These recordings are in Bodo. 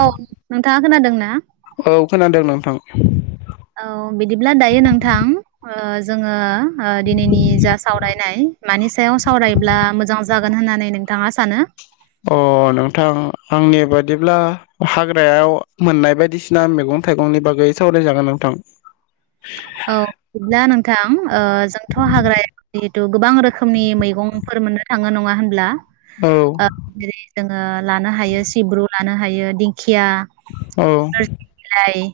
औ नोंथाङा खोनादों ना? [unintelligible] औ बिदिब्ला दायो नोंथां ओ जोङो ओ दिनैनि जा सावरायनाय मानि सायाव सावरायब्ला मोजां जागोन होननानै नोंथाङा सानो? अ नोंथां, आंनि बादिब्ला हाग्रायाव मोननाय बायदिसिना मेगं थाइगंनि बागै सावरायजागोन नोंथां। औ बिदिब्ला नोंथां ओ जोंथ' हाग्रायाव जिहेथु गोबां रोखोमनि मैगंफोर मोननो थाङो नङा होनब्ला? औ ओ जेरै जोङो लानो हायो सिब्रु लानो हायो दिंखि या, औ नोरसिं बिलाइ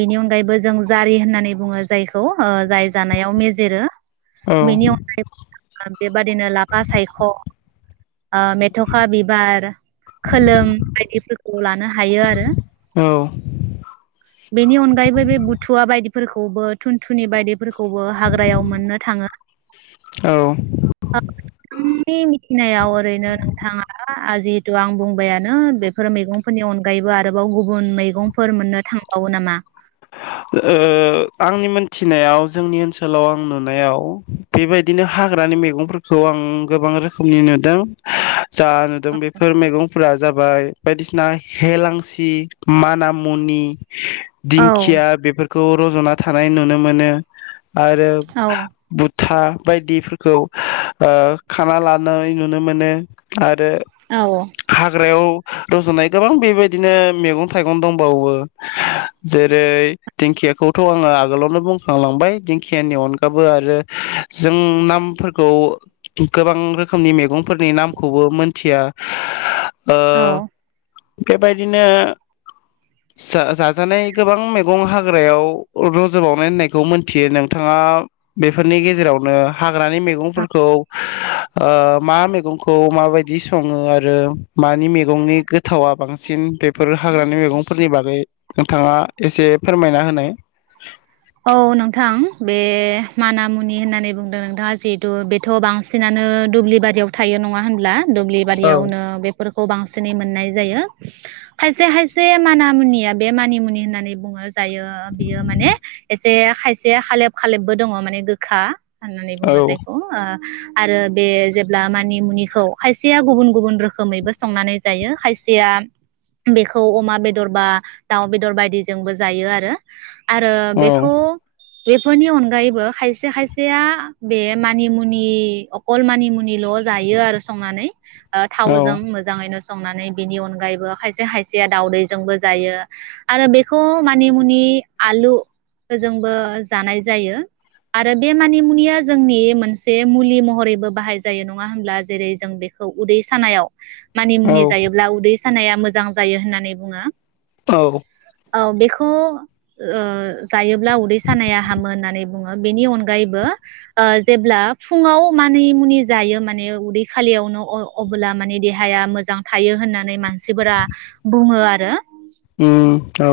बेनि अनगायैबो जों जारि होननानै बुङो जायखौ ओ जाय जानायाव मेजेरो। औ बेनि अनगायै जोंहा बेबादिनो लाफा सायख' ओ मेथ'खा बिबार, खोलोम बायदिफोरखौ लानो हायो आरो। औ बेनि अनगायैबो बे बुथुवा बायदि फोरखौबो थुनथुनि बायदि फोरखौबो हाग्रायाव मोननो थाङो। ओ नोंथांनि मिथिनायाव ओरैनो नोंथाङा आ जिहेतु आं बुंबायानो बेफोर मैगंफोरनि अनगायैबो आरोबाव गुबुन गुबुन मैगंफोर मोननो थां औ नामा। ओ आंनि मोनथिनायाव जोंनि ओनसोलाव आं नुनायाव बेबायदिनो हाग्रानि मैगंफोरखौ आं गोबां रोखोमनि नुदों। जा नुदों बेफोर मैगंफोरा। जाबाय बायदिसिना हेलांसि मानामनि। औ दिंखिया। बेफोरखौ रजना थानाय नुनो मोनो। आरो औ बुथा। बायदिफोरखौ ओ खाना लानाय नुनो मोनो आ रो औ हाग्रायाव। रजुनाय गोबां बेबायदिनो मैगं थाइगं दंबावो जेरै। दिंखियाखौथ आङो आगोलावनो बुंखांलांबाय दिंखियानि अनगाबो आरो जों नामफोरखौ गोबां रोखोमनि मैगंफोरनि नामखौबो मोनथिया। ओ औ। बेबायदिनो जा-जानाय गोबां मै गं हाग्रायाव रज बावनाय होननायखौ मोनथियो नोंथाङा बेफोरनि गेजेरावनो। हाग्रानि मैगंफोरखौ। ओ मा मैगंखौ माबायदि सङो आरो मानि मैगंनि गोथावा बांसिन बेफोर हाग्रानि मैगं। फोरनि बागै नोंथाङा एसे। फोरमायना होनाय औ नोंथां बे मानामुनि होननानै बुंदों नोंथाङा जिहेतु बेथ बांसिनानो दुब्लि बारियाव थायो नङा होनब्ला। दुब्लि औ बारियावनो बेफोरखौ बांसिनै मोननाय जायो। खायसे खायसे माना मुनिया बे मानिमुनि होननानै बुङो। जायो बियो माने। से खायसे हालेब खालेबबो दङ माने गोखा। होननानै बुङो औ जायखौ ओ। आरो बे जेब्ला मानि मुनिखौ खायसेया गुबुन गुबुन रोखोमैबो संनानै जायो खायसेया बेखौ अमा बेदर बा दाउ बेदर बायदिजोंबो जायो आरो। आरो बे खो बेफोरनि अनगायैबो खायसे खायसेया बे मानिमुनि अकल मानिमुनिल जायो आरो संनानै। ओ थावजों औ मोजाङैनो। संनानै बिनि अनगायैबो खायसे खायसेया दाउदैजोंबो जायो आरो बेखौ मानि मुनि आलु। जोंबो जानाय जायो आरो बे मानिमुनिया जोंनि मोनसे मुलि महरैबो बाहाय जायो नङा होमब्ला जेरै जों बेखौ उदै सानायाव। मानि औ मुनि जायोब्ला उदै। सानाया मोजां जायो होननानै बुङो। औ। औ बेखौ ओ जायोब्ला उदै सानाया हामो होननानै बुङो बेनि अनगायैबो जेब्ला फुङाव मानि मुनि जायो माने उदै खालियावनो अ-अबोला माने देहाया मोजां थायो होननानै मानसिफोरा बुङो आरो। उम औ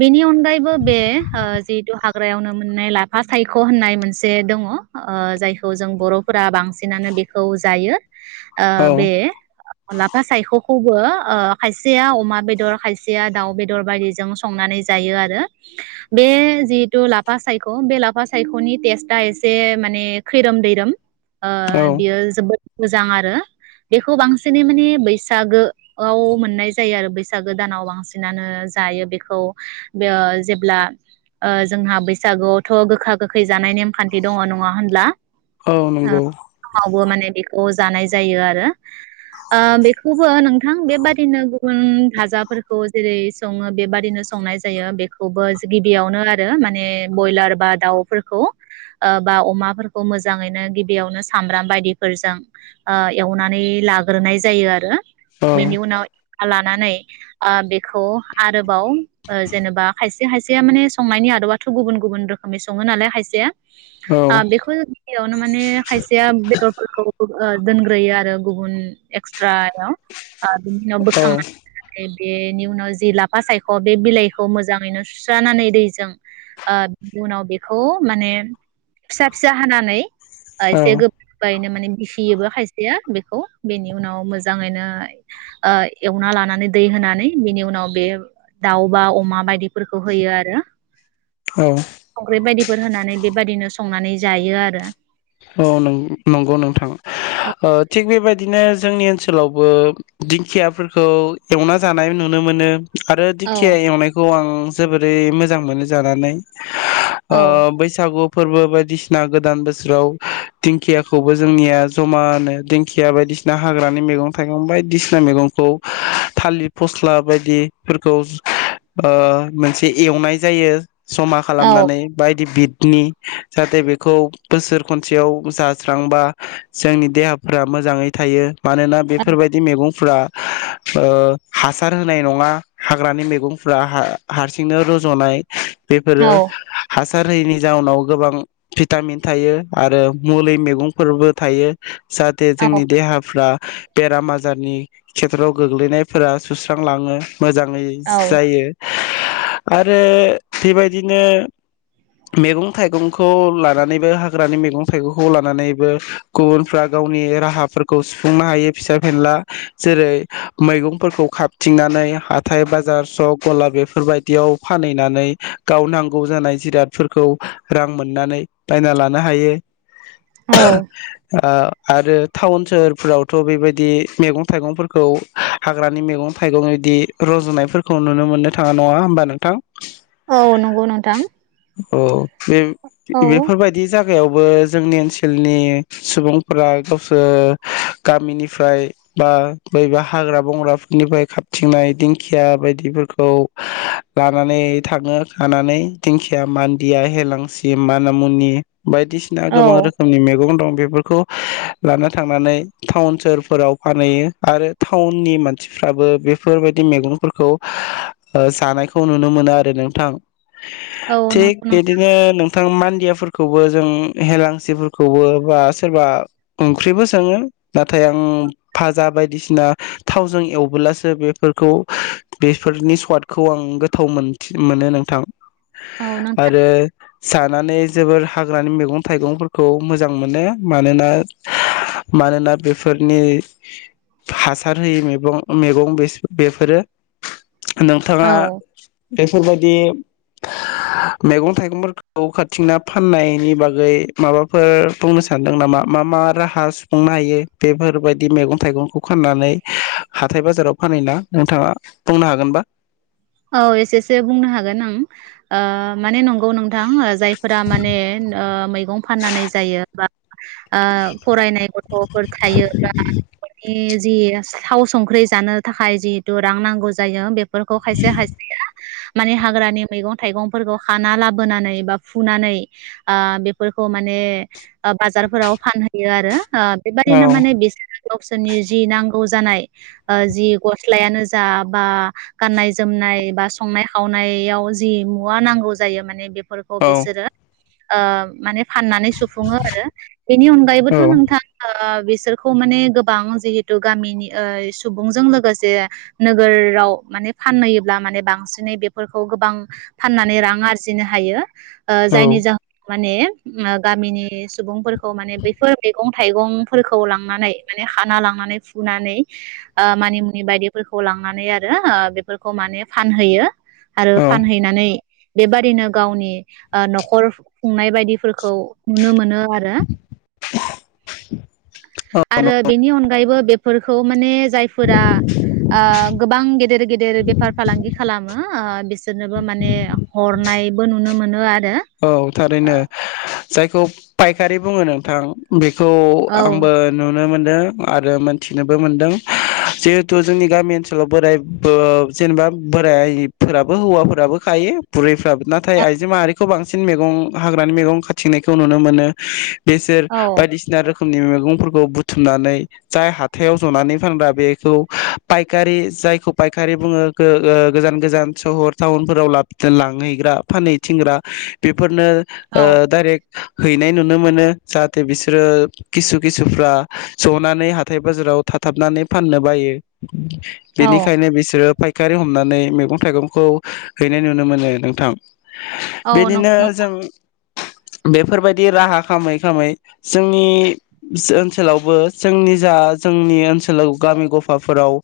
बेनि अनगायैबो बे ओ जिहेथु हाग्रायावनो मोननाय लाफा सायख‌' होननाय मोनसे दङ ओ जायखौ जों बर'फोरा बांसिनानो बेखौ जायो। आ औ बे‌ लाफा सायख' खौबो ओ खायसेया अमा बेदर खायसेया दाउ बेदर दर बायदिजों संनानै जायो आरो। बे जिहेथु लाफा सायख‌' बे लाफा सायख'नि टेस्टआ एसे माने खैरोम दैैरोम। ओ औ बियो जोबोद मोजां आरो। बेखौ बांसिनै माने बैसागोआव मोननाय जायो आरो बैसागो दानाव बांसिनानो जायो बेखौ बे ओ जेब्ला ओ जोंहा बैसागुआवथ' गोखा गोखै जानाय नेमखान्थि दङ नङा होनब्ला? औ नंगौ अ जानाय जायो आरो ओ बेखौ थेवबो नोंथां बेबादिनो गुबुन भाजाफोरखौ जेरै सङो बेबादिनो संनाय जायो बेखौबो जुदि बियावनो आरो माने बयलार बा दाउफोरखौ बा अमाफोरखौ मोजाङैनो गिबियावनो सामब्राम बायदिफोरजों ओ एवनानै लाग्रोनाय जायो आरो। औ बेनि उनाव [unintelligible] नानै ओ बेखौ आरोबाव ओ जेनेबा खायसे खायसेया माने संनायनि आदबाथ' गुबुन गुबुन रोखोमनि सङो नालाय खायसेया औ ओ बेखौ जों गिबियावनो माने खायसेया बेदरफोरखौ ओ दोनग्रोयो आरो गुबुन एक्सट्रायाव ओ बिनि उनाव औ बोखां बेनि उनाव जि ला फासायख' बे बिलाइखौ मोजाङैनो सुस्रानानै दैजों ओ उनाव बेखौ माने फिसा फिसा हानानै ओ एसे औ गोबायैनो माने [unintelligible] खायसेया बेखौ, बेनि उनाव मोजाङैनो ओ एवना लानानै दै होनानै बेनि उनाव बे दाउ बा अमा बायदिफोरखौ होयो आरो। औ संख्रि बायदिफोर होनानै बेबायदिनो सं संनानै जायो आरो। औ नं-नंगौ नोंथां ओ थिग बेबायदि दिनो जोंनि ओनसोलावबो दिंखियाफोरखौ एवना जानाय नुनो मोनो आरो दिखिया औ एवनायखौ आं जोबोरै मोजां मोनो जानानै। ओ औ बैसागु फोरबो बायदिसिना गोदान बोसोराव दिंखियाखौबो जोंनिया ज'मानो दिंखिया बायदिसिना हाग्रानि मैगं थाइगं बायदिसिना मैगंखौ थालिर फस्ला बायदिफोरखौ ओ मोनसे एवनाय जायो ज'मा औ खालामनानै बायदि बिद नि जाहाथे बेखौ बोसोर खनसेयाव जास्रांबा जोंनि देहाफ्रा मोजाङै थायो। मानोना बेफोरबादि मेगंफ्रा ओ हासार होनाय नङा हाग्रानि मैगंफ्रा हाहारसिंनो रजनाय औ बेफोरो हा सार होयैनि जाउनाव गोबां भिटामिन थायो आरो मुलै मैगंफोरबो थायो जाहाथे औ जोंनि देहाफ्रा बेराम आजारनि खेथ्रयाव गोग्लैनायफोरा सुस्रांलाङो मोजाङै औ जायो आरो बेबायदिनो मेगं थाइगंखौ लानानैबो हा ग्रानि मैगं थाइगंखौ लानानैबो गुबुनफ्रा गावनि राहाफोरखौ सुफुंनो हायो फिसा फिनला जेरै मैगंफोरखौ खाबथिंनानै हाथाय बाजार सक गला बेफोरबायदियाव फानहैनानै गाव नांगौ जानाय जिरादफोरखौ रां मोननानै बायना ला नो हायो औ आ आरो टाउन सोहोरफोरावथ' बेबायदि मैगं थाइगंफोरखौ हाग्रानि मैगं थाइगं बिदि रजनायफोरखौ नुनो मोननो थाङा नङा होमबा नोंथां? औ नंगौ नोंथां अ बे औ बेफोरबायदि बे जायगायावबो जोंनि ओनसोलनि सुबुंफोरा गावसोर गामिनिफ्राय बा बबेबा हाग्रा बंग्राफोरनिफ्राय खाबथिंनाय दिंखिया बायदिफोरखौ लानानै थाङो खानानै दिंखिया, मान्दिया, हेलांसि, मानामुनि बायदिसिना गोबां औ रोखोमनि मैगं दं। बेफोरखौ लाना थांनानै टाउन सोहोरफोराव फानहैयो आरो टाउननि मानसिफ्राबो बेफोरबायदि मैगंफोरखौ ओ जानायखौ नुनो मोनो आरो नोंथां। औ थिक नंगौ नोंथां बिदिनो नोंथां मान [unintelligible] खौबो जों हेेलांसिफोरखौबो बा सोरबा ओंख्रिबो सोङो नाथाय आं फाजा बायदिसिना थावजों एवबोब्लासो बेफोरखौ बेफोरनि स्वादखौ आं गोथाव मोन मोनो नोंथां औ नोंथां आरो जानानै जोबोर हाग्रानि मैगं थाइगंफोरखौ मोजां मोनो मानोना मानोना बेफोरनि हासार होयि मैगं मैगं बेसो बेफोरो। नोंथाङा औ बेफोरबायदि मैगं थाइगंफोरखौ खा थिंना फाननायनि बागै माबाफोर बुंनो सानदों नामा? मा मा राहा सुफुंनो हायो बेफोरबायदि मैगं थाइगंखौ फाननानै हाथाय बाजाराव फानहैना नोंथाङा बुंनो हागोनबा? औ एसेसो बुंनो हागोन आं ओ माने नं गौ नोंथां ओ जायफोरा माने ओ मैगं फाननानै जायो बा ओ फरायनाय गथ'फोर थायोबा नखरनि जि थाव संख्रि जानो थाखाय जिहेतु रां नांगौ जायो बेफोर खायसे खायसेया माने हाग्रानि मैगं थाइगंफोरखौ खाना लाबोनानै बा फुनानै ओ बेफोरखौ माने ओ बाजारफोराव फानहैयो आरो ओ औ बेबादिनो माने बिसोरो गावसोरनि जि नांगौ जानाय ओ जि गस्लायानो जा बा गाननाय जोमनाय बा संनाय खावनायाव जि मुवा नांगौ जायो माने बे फोरखौ औ बिसोरो आ माने फाननानै सुफुङो आरो बेनि अनगायैबोथ औ नोंथाङा बिसोरखौ माने गोबां जिहेतु गामिनि ओ सुबुंजों लोगोसे नोगोराव माने फानहैयोब्ला माने बांसिनै बेफोरखौ गोबां फाननानै रां आरजिनो हायो ओ जायनि औ जाहोन माने गामिनि सुबुंफोरखौ माने बैफोर मैगं थाइगंफोरखौ लांनानै माने हाना लांनानै फुनानै मानिमुनि बायदिफोरखौ लांनानै आरो फोरफोरखौ माने फानहोयो आरो औ फानहैनानै बेबादिनो गावनि नखर खुंनाय बायदिफोरखौ नुनो मोनो औ आरो बेनि अनगायैबो बे फोरखौ माने जायफोरा ओ गोबां गेदेर गेदेर फालांगि खालामो ओ बिसोरनोबो माने हरनायबो नुनो मोनो आरो औ थारैनो जायखौ फायखारि बुङो नोंथां बे औ औ आंबो नुनो मोनो आरो मोनथिनोबो मोनदों जिहेथु जोंनि गामि ओनसोलाव बोराय जेनेबा बोरायफोराबो हौवाफोराबो खायो बुरैफ्राबो नाथाय आइजो माहारि बांसिन मैं हाग्रानि मैगं खाथिंनायखौ नुनो मोनो बेसोर औ बायदिसिना रोखोम रोखोमनि मैगंफोरखौ बुथुमनानै जाय हाथायाव जनानै फानग्रा बेखौ फायखारि जायखौ फायखारि बुङो गोजान गोजान सहर टाउनफोराव लांहैग्रा फानहैथिंग्रा बे फोरनो औ डाइरेक्ट हैनाय नुनो मोनो जाहाथे बिसोरो किसु खिसुफ्रा जनानै हाथाय बाजाराव थाथाबनानै फाननो बायो औ बेनिखायनो बिसोरो फाय फायखारि हमनानै मैगं थाइगंखौ हैनाय नुनो मोनो नोंथां औ बिदिनो नंगौ जों बेफोरबायदि राहा खालामै खालामै जोंनि ओनसोलावबो जोंनि जा जोंनि ओनसोलाव गामि गफाफोराव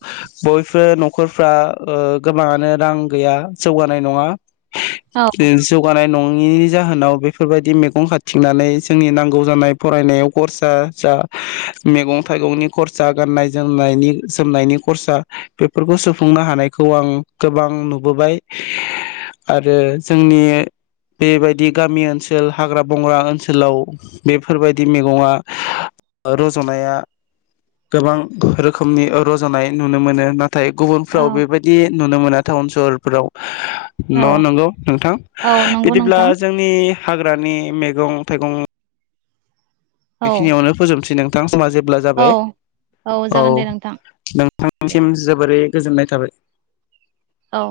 बयबो नखरफ्रा ओ गोबाङानो रां गैया जौगानाय नङा औ जानाय नङिनि जाहोनाव बेफोरबायदि मैगं खाथिंनानै जोंनि नांगौ जानाय फरायनायाव खरसा जा मैगं थाइगंनि खरसा गाननाय जोमनायनि जोमनायनि खरसा बेफोरखौ सुफुंनो हानायखौ आं गोबां नुबोबाय आरो जोंनि बेबायदि गामि ओनसोल हाग्रा बंग्रा ओनसोलाव बेफोरबायदि मैगङा रजनाया गोबां रोखोमनि रजनाय नुनो मोनो ना नाथाय गुबुनफ्राव औ बेबायदि नुनो मोना टाउन सहरफ्राव औ न नंगौ नोंथां औ नंगौ बिदिब्ला नोंथां जोंनि हाग्रानि मैगं-थाइगं औ बेखिनियावनो फोजोबनोसै नों थां समा जो औ जाबाय औ जागोन दे नोंथां दे नोंथांसिम जोबोरै गोजोननाय थाबाय। औ